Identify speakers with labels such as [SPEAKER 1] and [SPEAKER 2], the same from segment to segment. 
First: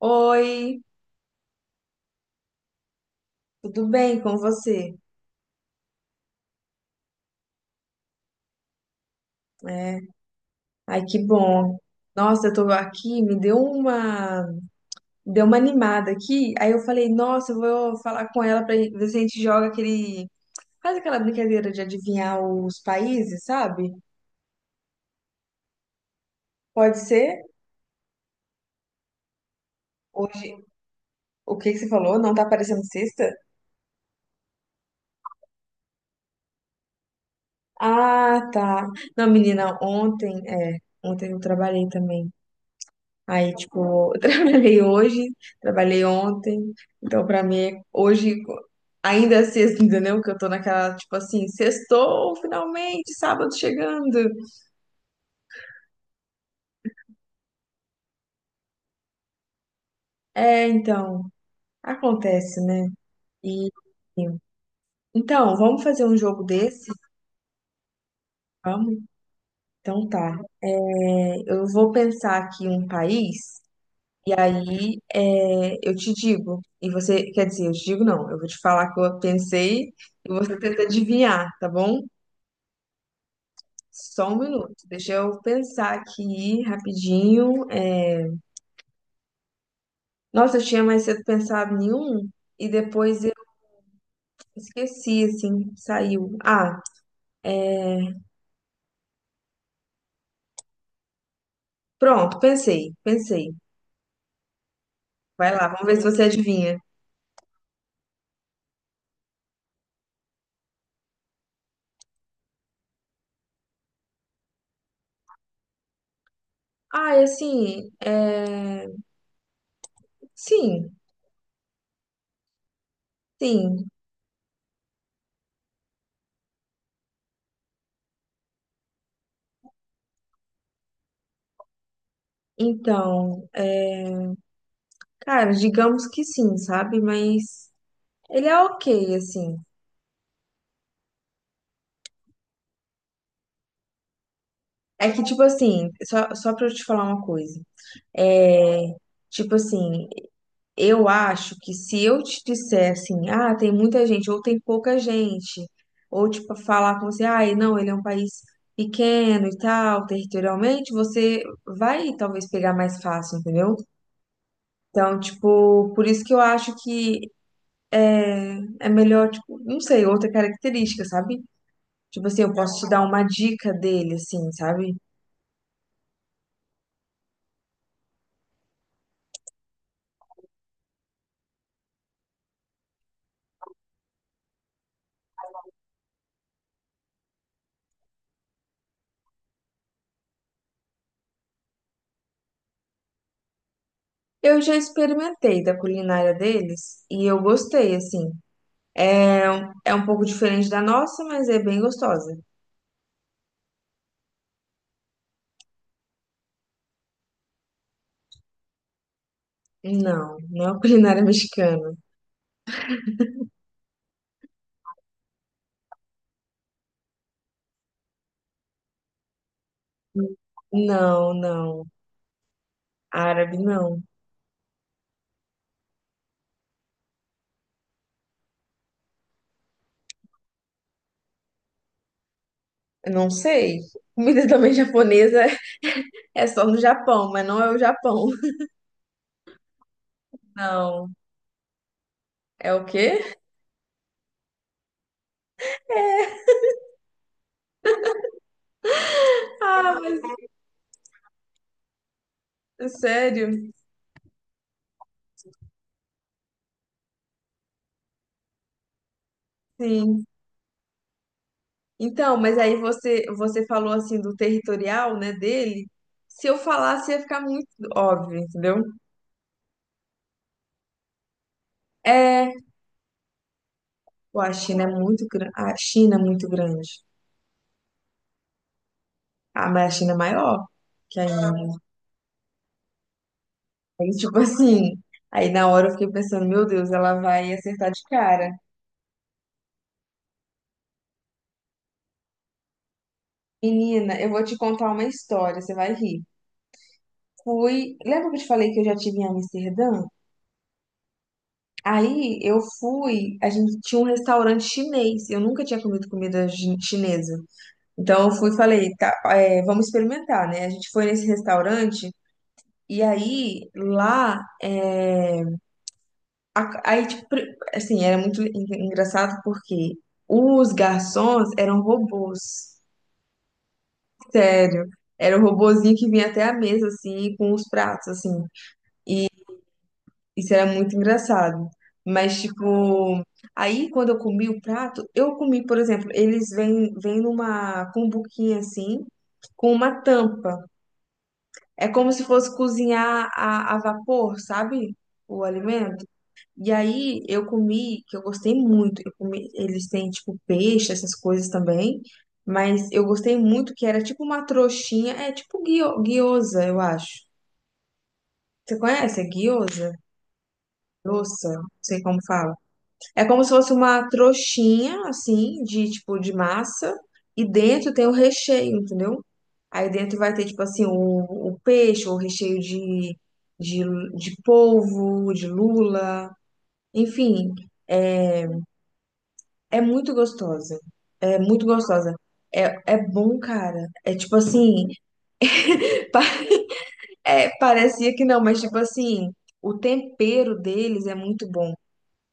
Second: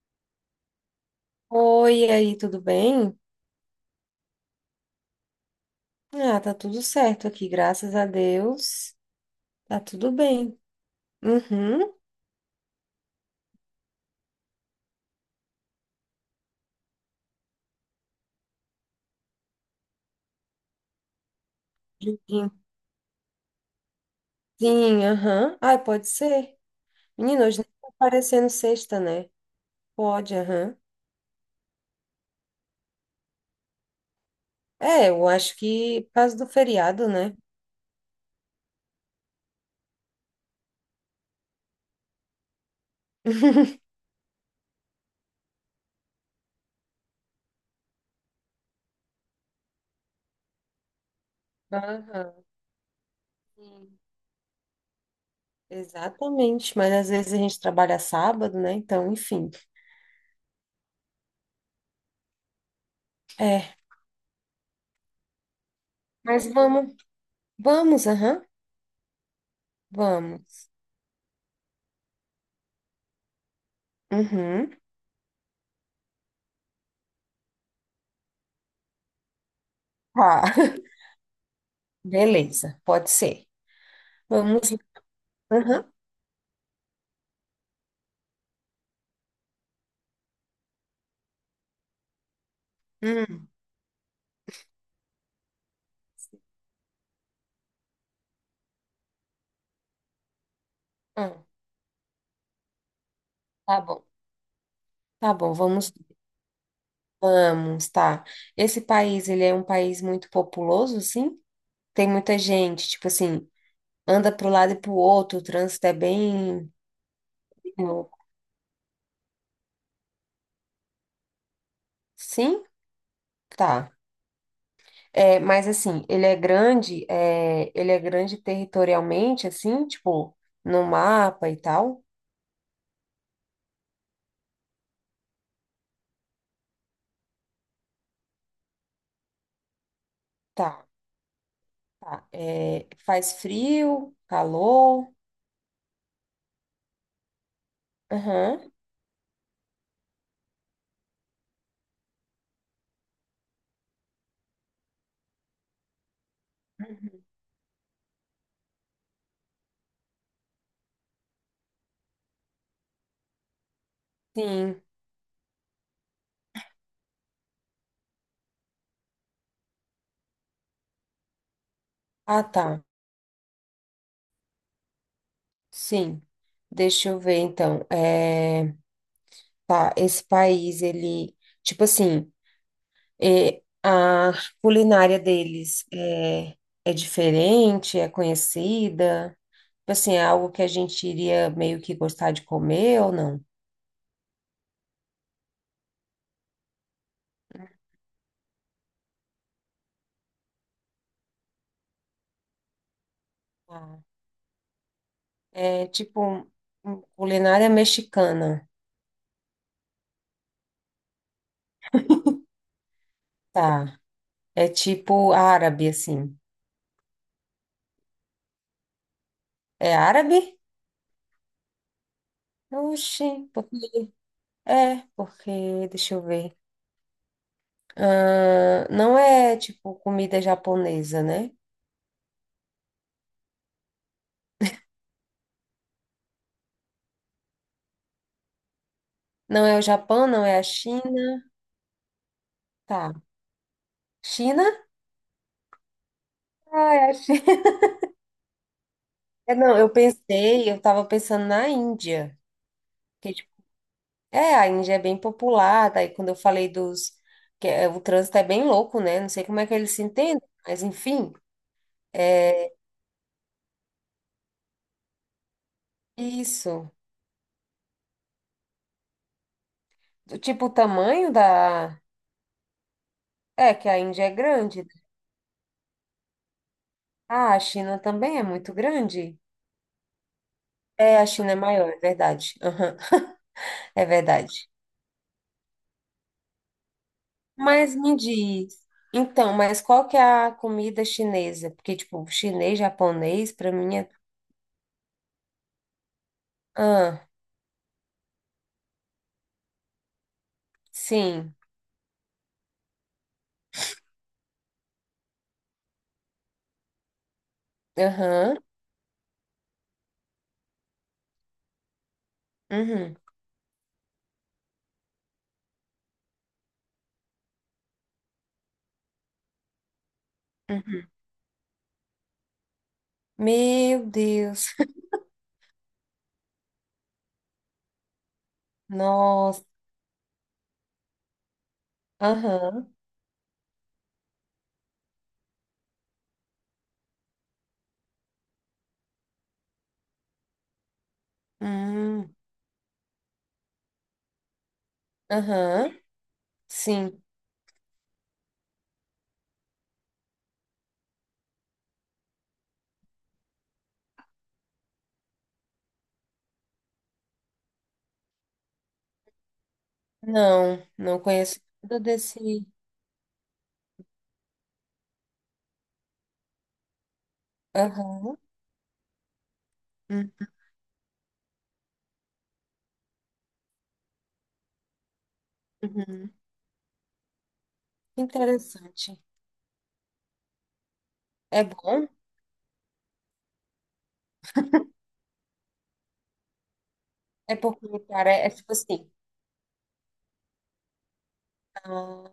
[SPEAKER 1] Oi,
[SPEAKER 2] Oi, e aí, tudo bem?
[SPEAKER 1] tudo bem com você?
[SPEAKER 2] Ah, tá tudo certo aqui, graças a Deus. Tá
[SPEAKER 1] É,
[SPEAKER 2] tudo bem.
[SPEAKER 1] Ai, que bom.
[SPEAKER 2] Uhum.
[SPEAKER 1] Nossa, eu tô aqui, me deu uma animada aqui. Aí eu falei, nossa, eu vou falar com ela pra ver se a gente joga faz aquela brincadeira de adivinhar
[SPEAKER 2] Sim,
[SPEAKER 1] os países, sabe?
[SPEAKER 2] sim, aham. Ai, pode ser.
[SPEAKER 1] Pode ser?
[SPEAKER 2] Menina, hoje nem tá aparecendo sexta, né? Pode,
[SPEAKER 1] Hoje,
[SPEAKER 2] aham.
[SPEAKER 1] o que que você falou? Não tá aparecendo sexta?
[SPEAKER 2] É, eu acho que por causa do feriado, né?
[SPEAKER 1] Ah, tá. Não, menina, ontem eu trabalhei também. Aí, tipo, eu trabalhei hoje, trabalhei ontem, então pra mim hoje ainda é sexta, entendeu? Que eu tô naquela, tipo assim,
[SPEAKER 2] Aham.
[SPEAKER 1] sextou, finalmente, sábado
[SPEAKER 2] Sim.
[SPEAKER 1] chegando.
[SPEAKER 2] Exatamente, mas às vezes a gente trabalha sábado, né? Então, enfim.
[SPEAKER 1] Então, acontece, né? E
[SPEAKER 2] É,
[SPEAKER 1] então, vamos fazer um jogo
[SPEAKER 2] mas
[SPEAKER 1] desse?
[SPEAKER 2] vamos, vamos, aham,
[SPEAKER 1] Vamos? Então tá.
[SPEAKER 2] vamos.
[SPEAKER 1] É, eu vou pensar aqui um país e
[SPEAKER 2] Uhum.
[SPEAKER 1] aí eu te digo. E você, quer dizer, eu te digo não, eu vou te falar que eu pensei e
[SPEAKER 2] Tá,
[SPEAKER 1] você tenta adivinhar, tá bom?
[SPEAKER 2] beleza, pode ser.
[SPEAKER 1] Só um
[SPEAKER 2] Vamos,
[SPEAKER 1] minuto, deixa eu
[SPEAKER 2] aham.
[SPEAKER 1] pensar aqui rapidinho. Nossa, eu tinha mais cedo pensado em um e depois eu
[SPEAKER 2] Hum,
[SPEAKER 1] esqueci, assim, saiu. Ah,
[SPEAKER 2] ah,
[SPEAKER 1] pronto, pensei, pensei.
[SPEAKER 2] tá bom, tá bom,
[SPEAKER 1] Vai lá, vamos
[SPEAKER 2] vamos,
[SPEAKER 1] ver se você adivinha.
[SPEAKER 2] vamos, tá. Esse país, ele é um país muito populoso, sim? Tem muita gente, tipo assim, anda pro lado e pro outro, o trânsito é bem
[SPEAKER 1] Ah, e assim,
[SPEAKER 2] louco.
[SPEAKER 1] sim,
[SPEAKER 2] Sim?
[SPEAKER 1] sim.
[SPEAKER 2] Tá. É, mas assim, ele é grande, ele é grande territorialmente, assim, tipo, no mapa e tal?
[SPEAKER 1] Então, cara, digamos que sim, sabe? Mas ele é ok, assim.
[SPEAKER 2] Tá, tá. É, faz frio, calor?
[SPEAKER 1] É que, tipo assim, só pra eu te falar uma coisa.
[SPEAKER 2] Aham,
[SPEAKER 1] É, tipo assim, eu acho que se eu te disser assim, ah, tem muita gente, ou tem pouca gente, ou tipo, falar com você, ah, não, ele é um país pequeno e tal, territorialmente, você vai talvez pegar mais fácil, entendeu?
[SPEAKER 2] sim.
[SPEAKER 1] Então, tipo, por isso que eu acho que é melhor, tipo, não sei, outra característica, sabe? Tipo assim,
[SPEAKER 2] Ah,
[SPEAKER 1] eu
[SPEAKER 2] tá,
[SPEAKER 1] posso te dar uma dica dele, assim, sabe?
[SPEAKER 2] sim. Deixa eu ver, então. Tá, esse país, ele, tipo assim, a culinária deles é diferente, é conhecida, tipo assim, é algo que a gente iria meio que gostar de comer ou não?
[SPEAKER 1] Eu já experimentei da culinária deles e eu gostei, assim. É, É um pouco diferente da nossa, mas é bem gostosa.
[SPEAKER 2] Tá. É tipo culinária mexicana,
[SPEAKER 1] Não, não é culinária mexicana.
[SPEAKER 2] tá, é tipo árabe, assim, é árabe?
[SPEAKER 1] Não, não.
[SPEAKER 2] Oxi,
[SPEAKER 1] Árabe,
[SPEAKER 2] porque,
[SPEAKER 1] não.
[SPEAKER 2] é, porque, deixa eu ver, ah, não é tipo comida japonesa, né?
[SPEAKER 1] Eu não sei. Comida também japonesa é só no Japão, mas não é o Japão.
[SPEAKER 2] Não é o Japão, não é a China.
[SPEAKER 1] Não. É o
[SPEAKER 2] Tá.
[SPEAKER 1] quê?
[SPEAKER 2] China? Ah, é a China. É, não, eu
[SPEAKER 1] Ah, mas
[SPEAKER 2] pensei, eu tava pensando na Índia.
[SPEAKER 1] é
[SPEAKER 2] Que, tipo,
[SPEAKER 1] sério?
[SPEAKER 2] a Índia é bem popular, daí quando eu falei dos... que é, o trânsito é bem louco, né? Não sei como é que eles se
[SPEAKER 1] Sim.
[SPEAKER 2] entendem, mas enfim,
[SPEAKER 1] Então, mas
[SPEAKER 2] é
[SPEAKER 1] aí você falou assim do territorial, né, dele. Se eu
[SPEAKER 2] isso.
[SPEAKER 1] falasse ia ficar muito óbvio, entendeu?
[SPEAKER 2] Do tipo, o tamanho da...
[SPEAKER 1] É,
[SPEAKER 2] É, que a Índia é
[SPEAKER 1] Pô, a
[SPEAKER 2] grande,
[SPEAKER 1] China é
[SPEAKER 2] né?
[SPEAKER 1] muito grande. A China é muito grande.
[SPEAKER 2] Ah, a China também é muito grande.
[SPEAKER 1] Ah, mas a China é maior
[SPEAKER 2] É,
[SPEAKER 1] que a
[SPEAKER 2] a China é
[SPEAKER 1] Índia.
[SPEAKER 2] maior, é verdade. Aham, é
[SPEAKER 1] Aí, tipo
[SPEAKER 2] verdade.
[SPEAKER 1] assim, aí na hora eu fiquei pensando, meu Deus, ela vai acertar
[SPEAKER 2] Mas
[SPEAKER 1] de
[SPEAKER 2] me
[SPEAKER 1] cara.
[SPEAKER 2] diz, então, mas qual que é a comida chinesa? Porque, tipo, chinês, japonês, pra mim é.
[SPEAKER 1] Menina, eu vou te contar uma história, você vai rir.
[SPEAKER 2] Ah,
[SPEAKER 1] Fui, lembra que eu te falei que eu já tive em Amsterdã?
[SPEAKER 2] sim,
[SPEAKER 1] Aí eu fui, a gente tinha um restaurante chinês, eu nunca tinha comido comida chinesa. Então eu fui e
[SPEAKER 2] aham,
[SPEAKER 1] falei, tá, vamos experimentar, né? A gente foi nesse restaurante e
[SPEAKER 2] uhum,
[SPEAKER 1] aí lá, aí tipo, assim, era muito engraçado porque os
[SPEAKER 2] uhum.
[SPEAKER 1] garçons eram robôs.
[SPEAKER 2] Meu Deus,
[SPEAKER 1] Sério. Era o robozinho que vinha até a mesa, assim, com os pratos, assim.
[SPEAKER 2] nossa,
[SPEAKER 1] Isso era muito engraçado. Mas,
[SPEAKER 2] aham,
[SPEAKER 1] tipo, aí quando eu comi o prato, eu comi, por exemplo, eles vêm numa cumbuquinha, assim, com uma tampa. É como se
[SPEAKER 2] hum,
[SPEAKER 1] fosse cozinhar a vapor, sabe? O
[SPEAKER 2] aham,
[SPEAKER 1] alimento. E
[SPEAKER 2] sim.
[SPEAKER 1] aí eu comi, que eu gostei muito. Eu comi, eles têm, tipo, peixe, essas coisas também. Mas eu gostei muito que era tipo uma trouxinha, é tipo guiosa, eu acho. Você conhece a gyoza?
[SPEAKER 2] Não, não
[SPEAKER 1] Doça,
[SPEAKER 2] conheço
[SPEAKER 1] não
[SPEAKER 2] nada
[SPEAKER 1] sei como fala.
[SPEAKER 2] desse.
[SPEAKER 1] É como se fosse uma trouxinha, assim, de tipo de massa, e dentro tem o
[SPEAKER 2] Aham,
[SPEAKER 1] recheio, entendeu? Aí dentro
[SPEAKER 2] hum,
[SPEAKER 1] vai ter, tipo assim, o peixe, o recheio de, de polvo, de
[SPEAKER 2] uhum.
[SPEAKER 1] lula. Enfim,
[SPEAKER 2] Interessante.
[SPEAKER 1] é muito gostosa. É
[SPEAKER 2] É
[SPEAKER 1] muito
[SPEAKER 2] bom?
[SPEAKER 1] gostosa. É bom, cara. É tipo assim, pa-
[SPEAKER 2] É porque,
[SPEAKER 1] parecia que
[SPEAKER 2] cara,
[SPEAKER 1] não,
[SPEAKER 2] é
[SPEAKER 1] mas
[SPEAKER 2] tipo
[SPEAKER 1] tipo
[SPEAKER 2] assim.
[SPEAKER 1] assim, o tempero deles é muito bom,
[SPEAKER 2] Ah,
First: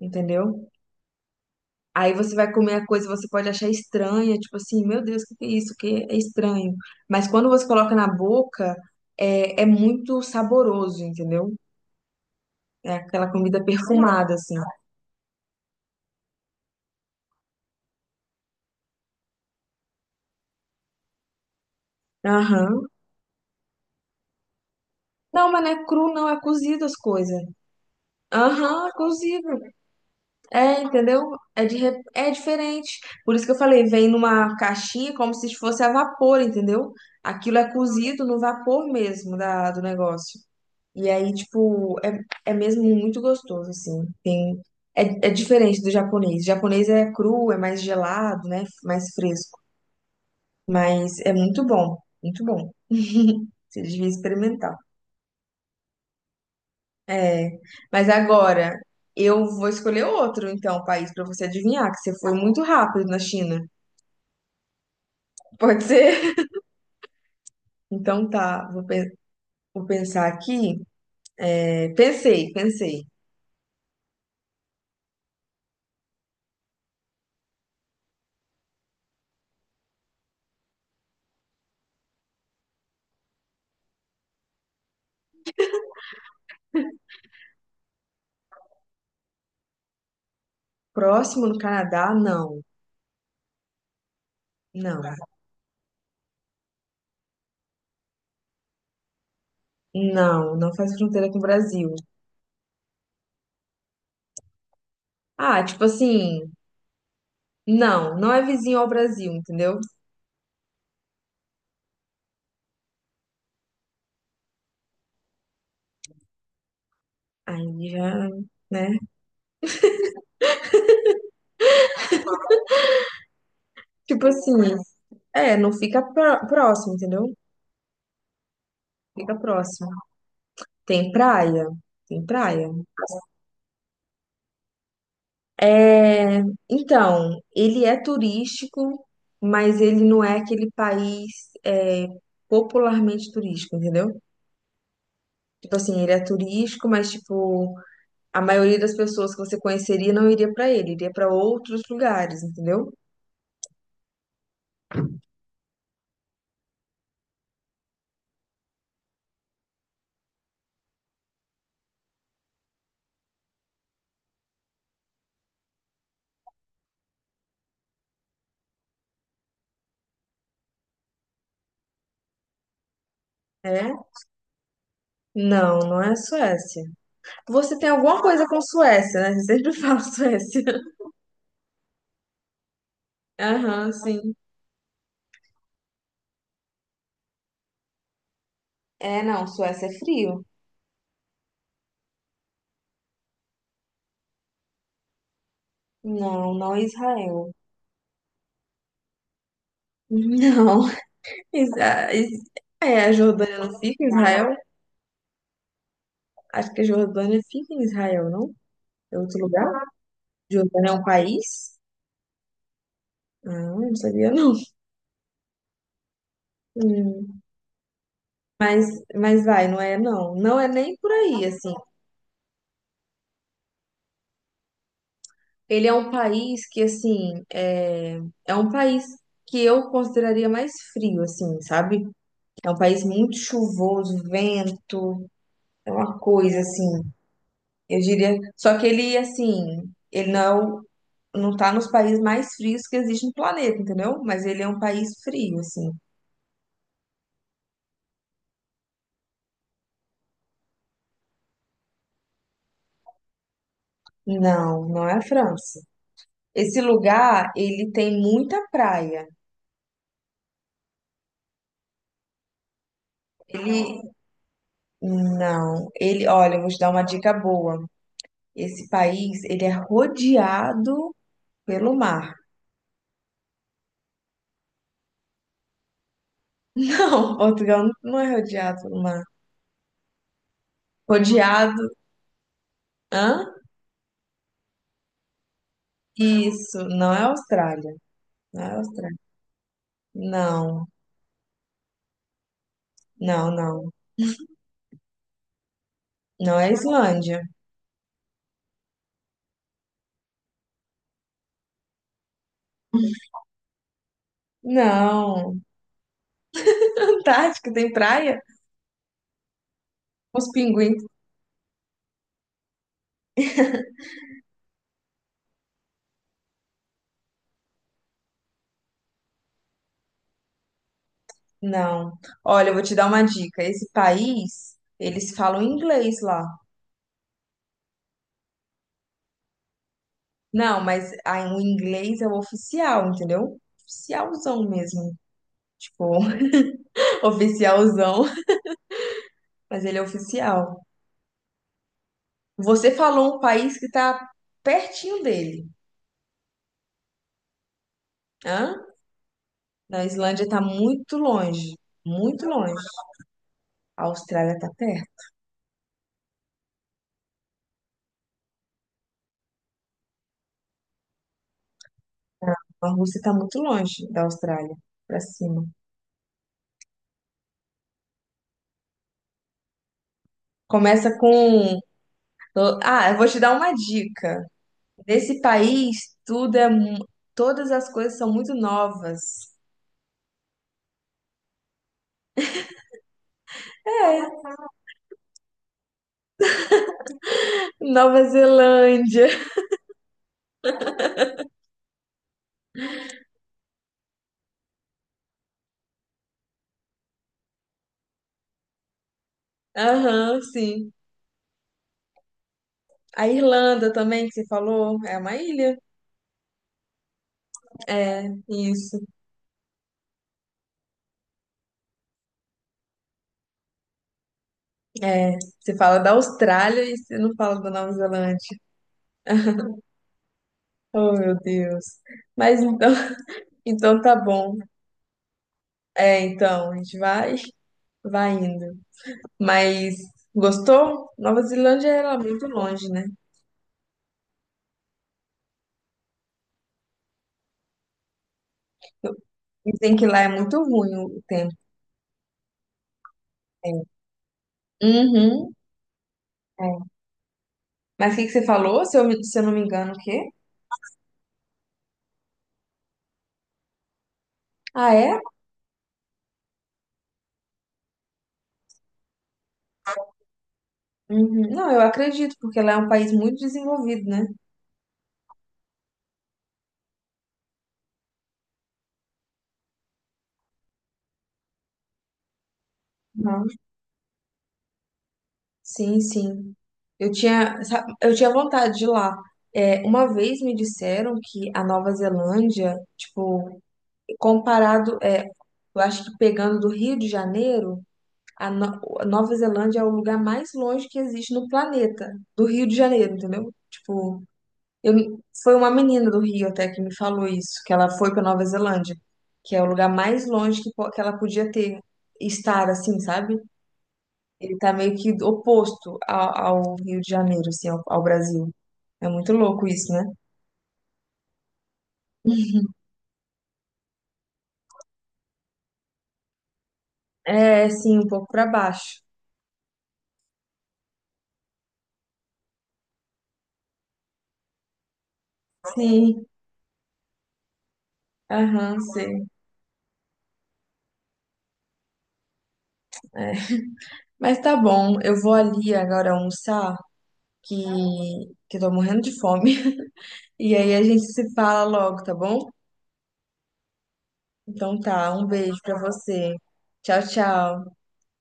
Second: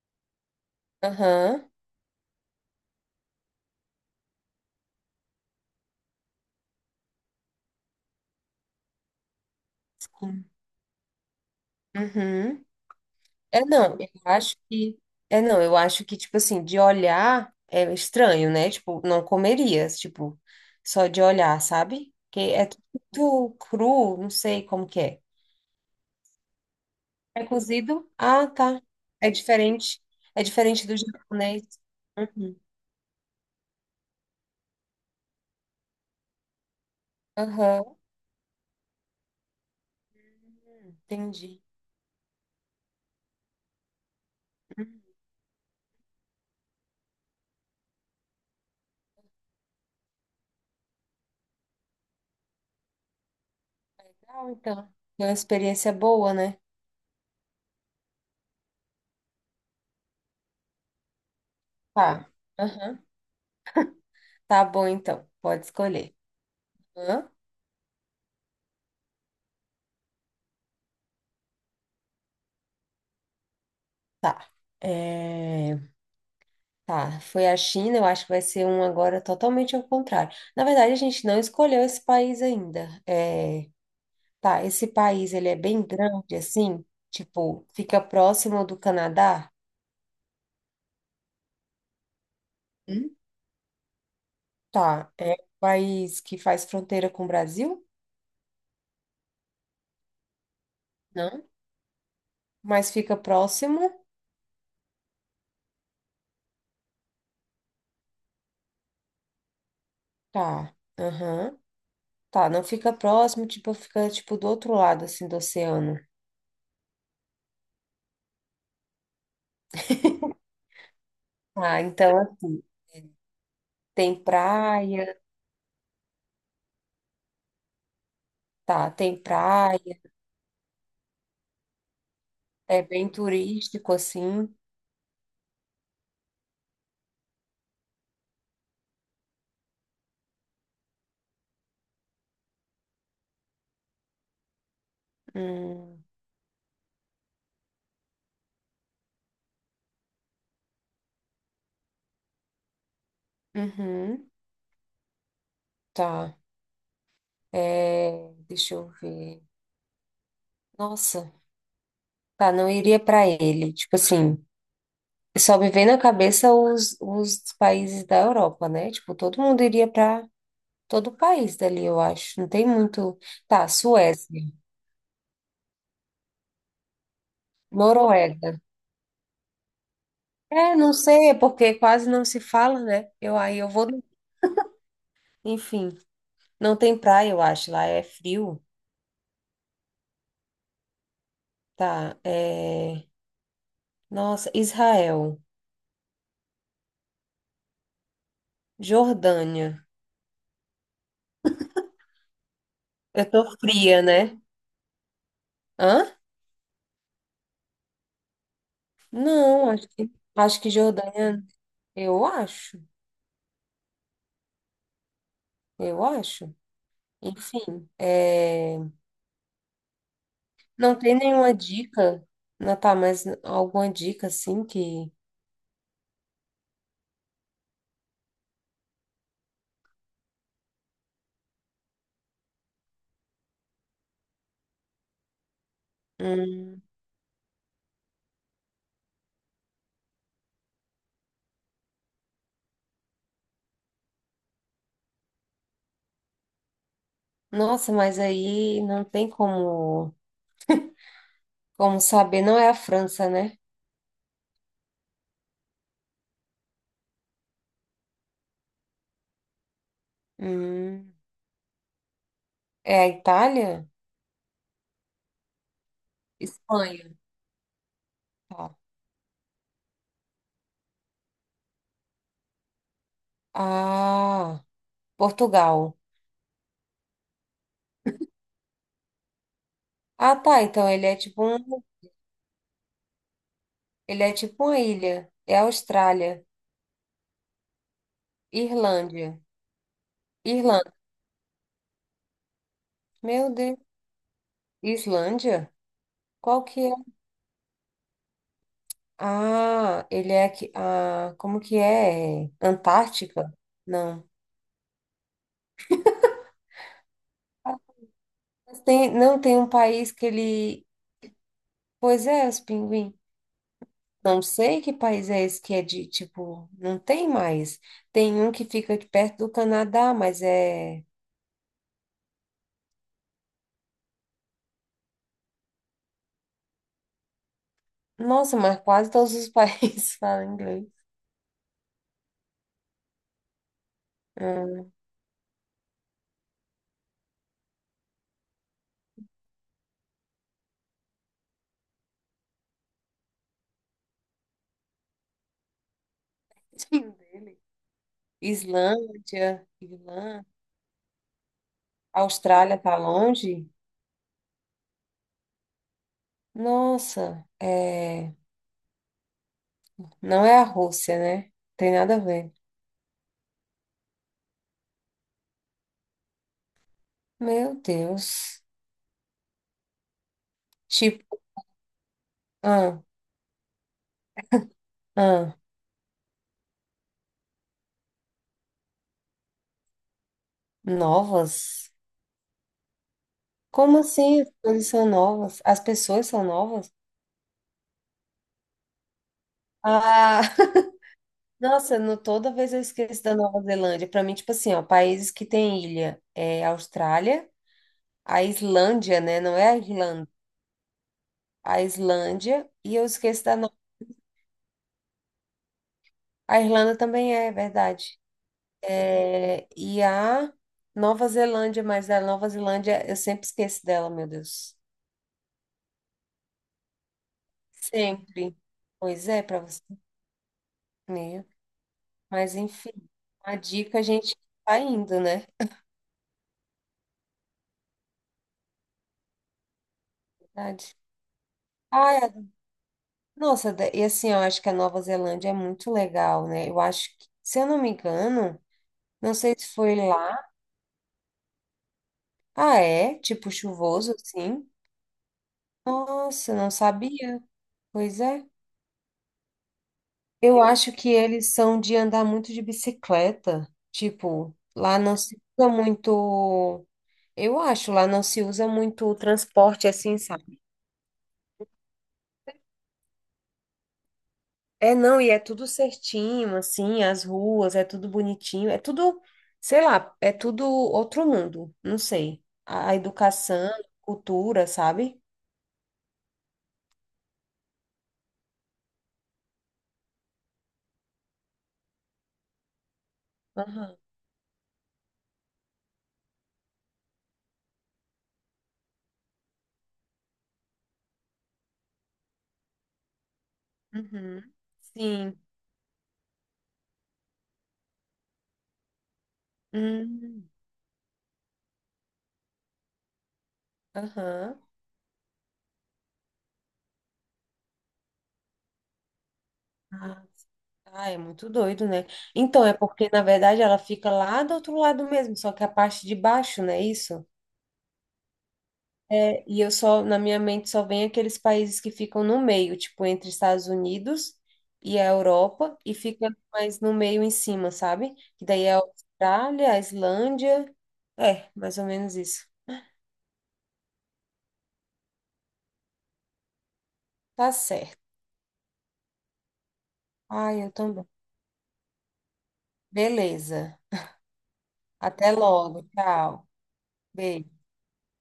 [SPEAKER 1] entendeu?
[SPEAKER 2] aham,
[SPEAKER 1] Aí você vai comer a coisa, você pode achar estranha, tipo assim, meu Deus, o que que é isso? Que é estranho. Mas quando você coloca na boca, é muito
[SPEAKER 2] sim,
[SPEAKER 1] saboroso, entendeu?
[SPEAKER 2] uhum.
[SPEAKER 1] É aquela comida
[SPEAKER 2] É, não, eu
[SPEAKER 1] perfumada, assim.
[SPEAKER 2] acho que. É, não, eu acho que, tipo assim, de olhar é estranho, né? Tipo, não comeria, tipo, só de olhar, sabe? Porque é
[SPEAKER 1] Aham.
[SPEAKER 2] tudo cru, não sei como que é.
[SPEAKER 1] Não, mas não é cru, não, é cozido as coisas.
[SPEAKER 2] É cozido? Ah, tá.
[SPEAKER 1] Aham,
[SPEAKER 2] É
[SPEAKER 1] cozido.
[SPEAKER 2] diferente. É
[SPEAKER 1] É,
[SPEAKER 2] diferente do
[SPEAKER 1] entendeu?
[SPEAKER 2] japonês.
[SPEAKER 1] É
[SPEAKER 2] Uhum.
[SPEAKER 1] diferente. Por isso que eu falei, vem numa caixinha como se fosse a vapor, entendeu? Aquilo é
[SPEAKER 2] Aham.
[SPEAKER 1] cozido no vapor mesmo do negócio. E aí,
[SPEAKER 2] Entendi.
[SPEAKER 1] tipo, é mesmo muito gostoso, assim.
[SPEAKER 2] Hum,
[SPEAKER 1] É diferente do japonês. O japonês é cru, é mais gelado, né? Mais fresco. Mas é muito bom, muito bom. Você devia
[SPEAKER 2] Legal,
[SPEAKER 1] experimentar.
[SPEAKER 2] então. Foi uma experiência boa, né?
[SPEAKER 1] É, mas agora eu vou escolher outro, então, país para você adivinhar, que você
[SPEAKER 2] Tá.
[SPEAKER 1] foi muito
[SPEAKER 2] Aham.
[SPEAKER 1] rápido na China.
[SPEAKER 2] Tá bom, então. Pode
[SPEAKER 1] Pode
[SPEAKER 2] escolher.
[SPEAKER 1] ser?
[SPEAKER 2] Aham.
[SPEAKER 1] Então tá, vou pensar aqui. Pensei, pensei.
[SPEAKER 2] Tá. É... Tá, foi a China, eu acho que vai ser um agora totalmente ao contrário. Na verdade, a gente não escolheu esse país ainda. Tá, esse país, ele é bem grande, assim, tipo, fica próximo do Canadá?
[SPEAKER 1] Próximo no Canadá? Não,
[SPEAKER 2] Hum?
[SPEAKER 1] não,
[SPEAKER 2] Tá, é um país que faz fronteira com o Brasil?
[SPEAKER 1] não, não faz fronteira com o
[SPEAKER 2] Não.
[SPEAKER 1] Brasil.
[SPEAKER 2] Mas fica próximo?
[SPEAKER 1] Ah, tipo assim, não, não é vizinho ao Brasil, entendeu?
[SPEAKER 2] Tá, aham. Tá, não fica próximo, tipo, fica, tipo, do outro lado, assim, do oceano.
[SPEAKER 1] Aí já, né?
[SPEAKER 2] Ah, então, assim, tem
[SPEAKER 1] Tipo assim,
[SPEAKER 2] praia,
[SPEAKER 1] não fica próximo, entendeu?
[SPEAKER 2] tá, tem
[SPEAKER 1] Fica
[SPEAKER 2] praia,
[SPEAKER 1] próximo. Tem praia? Tem praia?
[SPEAKER 2] é bem turístico, assim.
[SPEAKER 1] É, então, ele é turístico, mas ele não é aquele país popularmente turístico, entendeu? Tipo assim,
[SPEAKER 2] Hum,
[SPEAKER 1] ele é turístico, mas tipo, a maioria das pessoas que você conheceria não iria pra ele, iria pra outros lugares, entendeu?
[SPEAKER 2] uhum, tá. É, deixa eu ver. Nossa, tá, não iria pra ele. Tipo assim, só me vem na cabeça os países da Europa, né? Tipo, todo mundo iria pra todo país dali, eu acho. Não tem muito. Tá,
[SPEAKER 1] É?
[SPEAKER 2] Suécia,
[SPEAKER 1] Não, não é Suécia. Você tem alguma coisa
[SPEAKER 2] Noruega.
[SPEAKER 1] com Suécia, né? Você sempre fala Suécia.
[SPEAKER 2] É, não sei, é porque quase não se fala, né? Eu aí eu vou.
[SPEAKER 1] Aham, sim.
[SPEAKER 2] Enfim, não tem praia, eu acho. Lá é frio.
[SPEAKER 1] É, não, Suécia é frio.
[SPEAKER 2] Tá, é. Nossa, Israel,
[SPEAKER 1] Não, não é Israel.
[SPEAKER 2] Jordânia.
[SPEAKER 1] Não. Isa- Is- a
[SPEAKER 2] Eu tô
[SPEAKER 1] Jordânia não fica
[SPEAKER 2] fria,
[SPEAKER 1] em
[SPEAKER 2] né?
[SPEAKER 1] Israel?
[SPEAKER 2] Hã?
[SPEAKER 1] Acho que a Jordânia fica em Israel, não? É outro
[SPEAKER 2] Não,
[SPEAKER 1] lugar?
[SPEAKER 2] acho que
[SPEAKER 1] Jordânia é um
[SPEAKER 2] Jordânia.
[SPEAKER 1] país?
[SPEAKER 2] Eu acho,
[SPEAKER 1] Ah, não sabia não.
[SPEAKER 2] eu acho.
[SPEAKER 1] Hum,
[SPEAKER 2] Enfim,
[SPEAKER 1] Mas, mas vai, não é não. Não é nem
[SPEAKER 2] não
[SPEAKER 1] por
[SPEAKER 2] tem
[SPEAKER 1] aí,
[SPEAKER 2] nenhuma
[SPEAKER 1] assim.
[SPEAKER 2] dica, não tá, mas alguma dica assim que.
[SPEAKER 1] Ele é um país que, assim, é um país que eu consideraria mais frio, assim, sabe? É um país muito chuvoso, vento, é uma coisa,
[SPEAKER 2] hum,
[SPEAKER 1] assim. Eu diria. Só que ele, assim, ele não é o não tá nos países mais frios que existe no planeta, entendeu? Mas ele é um país frio, assim.
[SPEAKER 2] Nossa, mas aí não tem como saber. Não é a França, né?
[SPEAKER 1] Não, não é a França. Esse lugar, ele tem muita praia.
[SPEAKER 2] Hum, é a Itália?
[SPEAKER 1] Ele, não, ele, olha, eu vou te dar uma
[SPEAKER 2] Espanha.
[SPEAKER 1] dica boa.
[SPEAKER 2] Tá.
[SPEAKER 1] Esse país, ele é rodeado pelo mar.
[SPEAKER 2] Ah, Portugal.
[SPEAKER 1] Não, Portugal não é rodeado pelo mar.
[SPEAKER 2] Ah, tá. Então
[SPEAKER 1] Rodeado, hã?
[SPEAKER 2] ele é tipo uma ilha. É a Austrália.
[SPEAKER 1] Isso, não é Austrália. Não é Austrália.
[SPEAKER 2] Irlândia.
[SPEAKER 1] Não,
[SPEAKER 2] Irlanda.
[SPEAKER 1] não,
[SPEAKER 2] Meu Deus.
[SPEAKER 1] não.
[SPEAKER 2] Islândia?
[SPEAKER 1] Não
[SPEAKER 2] Qual
[SPEAKER 1] é
[SPEAKER 2] que é?
[SPEAKER 1] Islândia.
[SPEAKER 2] Ah, ele é aqui. Ah, como que é? Antártica? Não.
[SPEAKER 1] Não. Antártica tem praia?
[SPEAKER 2] Mas tem, não tem um país que
[SPEAKER 1] Os
[SPEAKER 2] ele.
[SPEAKER 1] pinguins.
[SPEAKER 2] Pois é, os pinguins. Não sei que país é esse que é de, tipo, não tem mais. Tem um que fica aqui perto do Canadá, mas é.
[SPEAKER 1] Não. Olha, eu vou te dar uma dica. Esse país, eles falam inglês lá.
[SPEAKER 2] Nossa, mas quase todos os países falam
[SPEAKER 1] Não,
[SPEAKER 2] inglês.
[SPEAKER 1] mas aí o inglês é o oficial, entendeu? Oficialzão
[SPEAKER 2] Hum.
[SPEAKER 1] mesmo. Tipo, oficialzão, mas ele é oficial. Você falou um país que tá pertinho dele.
[SPEAKER 2] Tadinho dele.
[SPEAKER 1] Hã?
[SPEAKER 2] Islândia,
[SPEAKER 1] Na
[SPEAKER 2] Irlanda,
[SPEAKER 1] Islândia tá muito longe. Muito longe.
[SPEAKER 2] Austrália tá longe?
[SPEAKER 1] A Austrália tá perto.
[SPEAKER 2] Nossa, é. Não é a Rússia, né? Tem nada a ver.
[SPEAKER 1] A Rússia tá muito longe da Austrália. Pra cima.
[SPEAKER 2] Meu Deus.
[SPEAKER 1] Começa
[SPEAKER 2] Tipo,
[SPEAKER 1] com
[SPEAKER 2] ah,
[SPEAKER 1] Ah, eu vou te dar uma dica. Nesse
[SPEAKER 2] ah,
[SPEAKER 1] país, todas as coisas são muito novas.
[SPEAKER 2] novas? Como
[SPEAKER 1] É,
[SPEAKER 2] assim? As coisas são novas? As pessoas são novas?
[SPEAKER 1] Nova Zelândia.
[SPEAKER 2] Ah, nossa, no, toda vez eu esqueço da Nova Zelândia. Pra mim, tipo assim, ó, países que tem ilha é Austrália, a Islândia, né? Não é a Irlanda.
[SPEAKER 1] Aham, sim.
[SPEAKER 2] A Islândia, e eu
[SPEAKER 1] A
[SPEAKER 2] esqueço da Nova.
[SPEAKER 1] Irlanda também, que você falou, é uma ilha.
[SPEAKER 2] A Irlanda também é verdade.
[SPEAKER 1] É, isso.
[SPEAKER 2] É, e a Nova Zelândia, mas a Nova Zelândia eu sempre esqueço dela, meu Deus.
[SPEAKER 1] Você fala da Austrália e você não fala da Nova
[SPEAKER 2] Sempre.
[SPEAKER 1] Zelândia.
[SPEAKER 2] Pois é, para você
[SPEAKER 1] Oh, meu
[SPEAKER 2] ver.
[SPEAKER 1] Deus.
[SPEAKER 2] Mas
[SPEAKER 1] Mas então,
[SPEAKER 2] enfim, a dica
[SPEAKER 1] então
[SPEAKER 2] a
[SPEAKER 1] tá
[SPEAKER 2] gente
[SPEAKER 1] bom.
[SPEAKER 2] tá indo, né?
[SPEAKER 1] Então, a gente vai indo. Mas
[SPEAKER 2] Verdade.
[SPEAKER 1] gostou? Nova Zelândia
[SPEAKER 2] Ai,
[SPEAKER 1] era muito longe, né?
[SPEAKER 2] nossa, e assim, eu acho que a Nova Zelândia é muito legal, né? Eu acho que, se eu não me engano, não sei se foi
[SPEAKER 1] Dizem que lá é
[SPEAKER 2] lá.
[SPEAKER 1] muito ruim o tempo.
[SPEAKER 2] Ah, é? Tipo
[SPEAKER 1] É.
[SPEAKER 2] chuvoso, assim.
[SPEAKER 1] Uhum.
[SPEAKER 2] Nossa, não
[SPEAKER 1] É.
[SPEAKER 2] sabia.
[SPEAKER 1] Mas o
[SPEAKER 2] Pois
[SPEAKER 1] que que você
[SPEAKER 2] é.
[SPEAKER 1] falou? Se eu não me engano, o quê?
[SPEAKER 2] Eu acho que eles são de andar muito de bicicleta. Tipo,
[SPEAKER 1] Ah,
[SPEAKER 2] lá não
[SPEAKER 1] é?
[SPEAKER 2] se usa muito. Eu acho, lá não se usa muito o transporte assim, sabe?
[SPEAKER 1] Uhum. Não, eu acredito, porque lá é um país muito desenvolvido, né?
[SPEAKER 2] É, não, e é tudo certinho, assim, as ruas, é tudo bonitinho, é tudo, sei lá, é tudo outro mundo, não sei. A
[SPEAKER 1] Não.
[SPEAKER 2] educação, cultura, sabe?
[SPEAKER 1] Sim, sim. Eu tinha vontade de ir lá. Uma vez me disseram que a Nova Zelândia, tipo,
[SPEAKER 2] Aham.
[SPEAKER 1] comparado, eu acho que pegando do Rio de Janeiro, a, No- a Nova Zelândia é o lugar mais longe que existe no planeta, do Rio de Janeiro, entendeu? Tipo,
[SPEAKER 2] Uhum.
[SPEAKER 1] Eu,
[SPEAKER 2] Sim.
[SPEAKER 1] foi uma menina do Rio até que me falou isso, que ela foi para Nova Zelândia, que é o lugar mais
[SPEAKER 2] Hum.
[SPEAKER 1] longe que ela podia estar assim, sabe? Ele
[SPEAKER 2] Aham.
[SPEAKER 1] tá meio que oposto ao Rio de Janeiro, assim, ao Brasil. É muito louco isso, né?
[SPEAKER 2] Ah, é muito doido, né? Então, é porque, na verdade, ela fica lá do outro lado mesmo, só que a parte de baixo, não é isso?
[SPEAKER 1] É, sim, um pouco para baixo.
[SPEAKER 2] É, e eu só, na minha mente, só vem aqueles países que ficam no meio, tipo, entre Estados Unidos e a Europa, e
[SPEAKER 1] Sim,
[SPEAKER 2] fica mais no meio em cima, sabe? Que daí é a
[SPEAKER 1] aham, sei.
[SPEAKER 2] Austrália, a Islândia. É, mais ou menos isso.
[SPEAKER 1] Mas tá bom, eu vou ali agora almoçar,
[SPEAKER 2] Tá
[SPEAKER 1] que,
[SPEAKER 2] certo.
[SPEAKER 1] eu tô morrendo de fome.
[SPEAKER 2] Ah,
[SPEAKER 1] E
[SPEAKER 2] eu
[SPEAKER 1] aí a gente
[SPEAKER 2] também.
[SPEAKER 1] se fala logo, tá bom?
[SPEAKER 2] Beleza.
[SPEAKER 1] Então tá, um
[SPEAKER 2] Até
[SPEAKER 1] beijo pra
[SPEAKER 2] logo.
[SPEAKER 1] você.
[SPEAKER 2] Tchau.
[SPEAKER 1] Tchau,
[SPEAKER 2] Beijo.
[SPEAKER 1] tchau.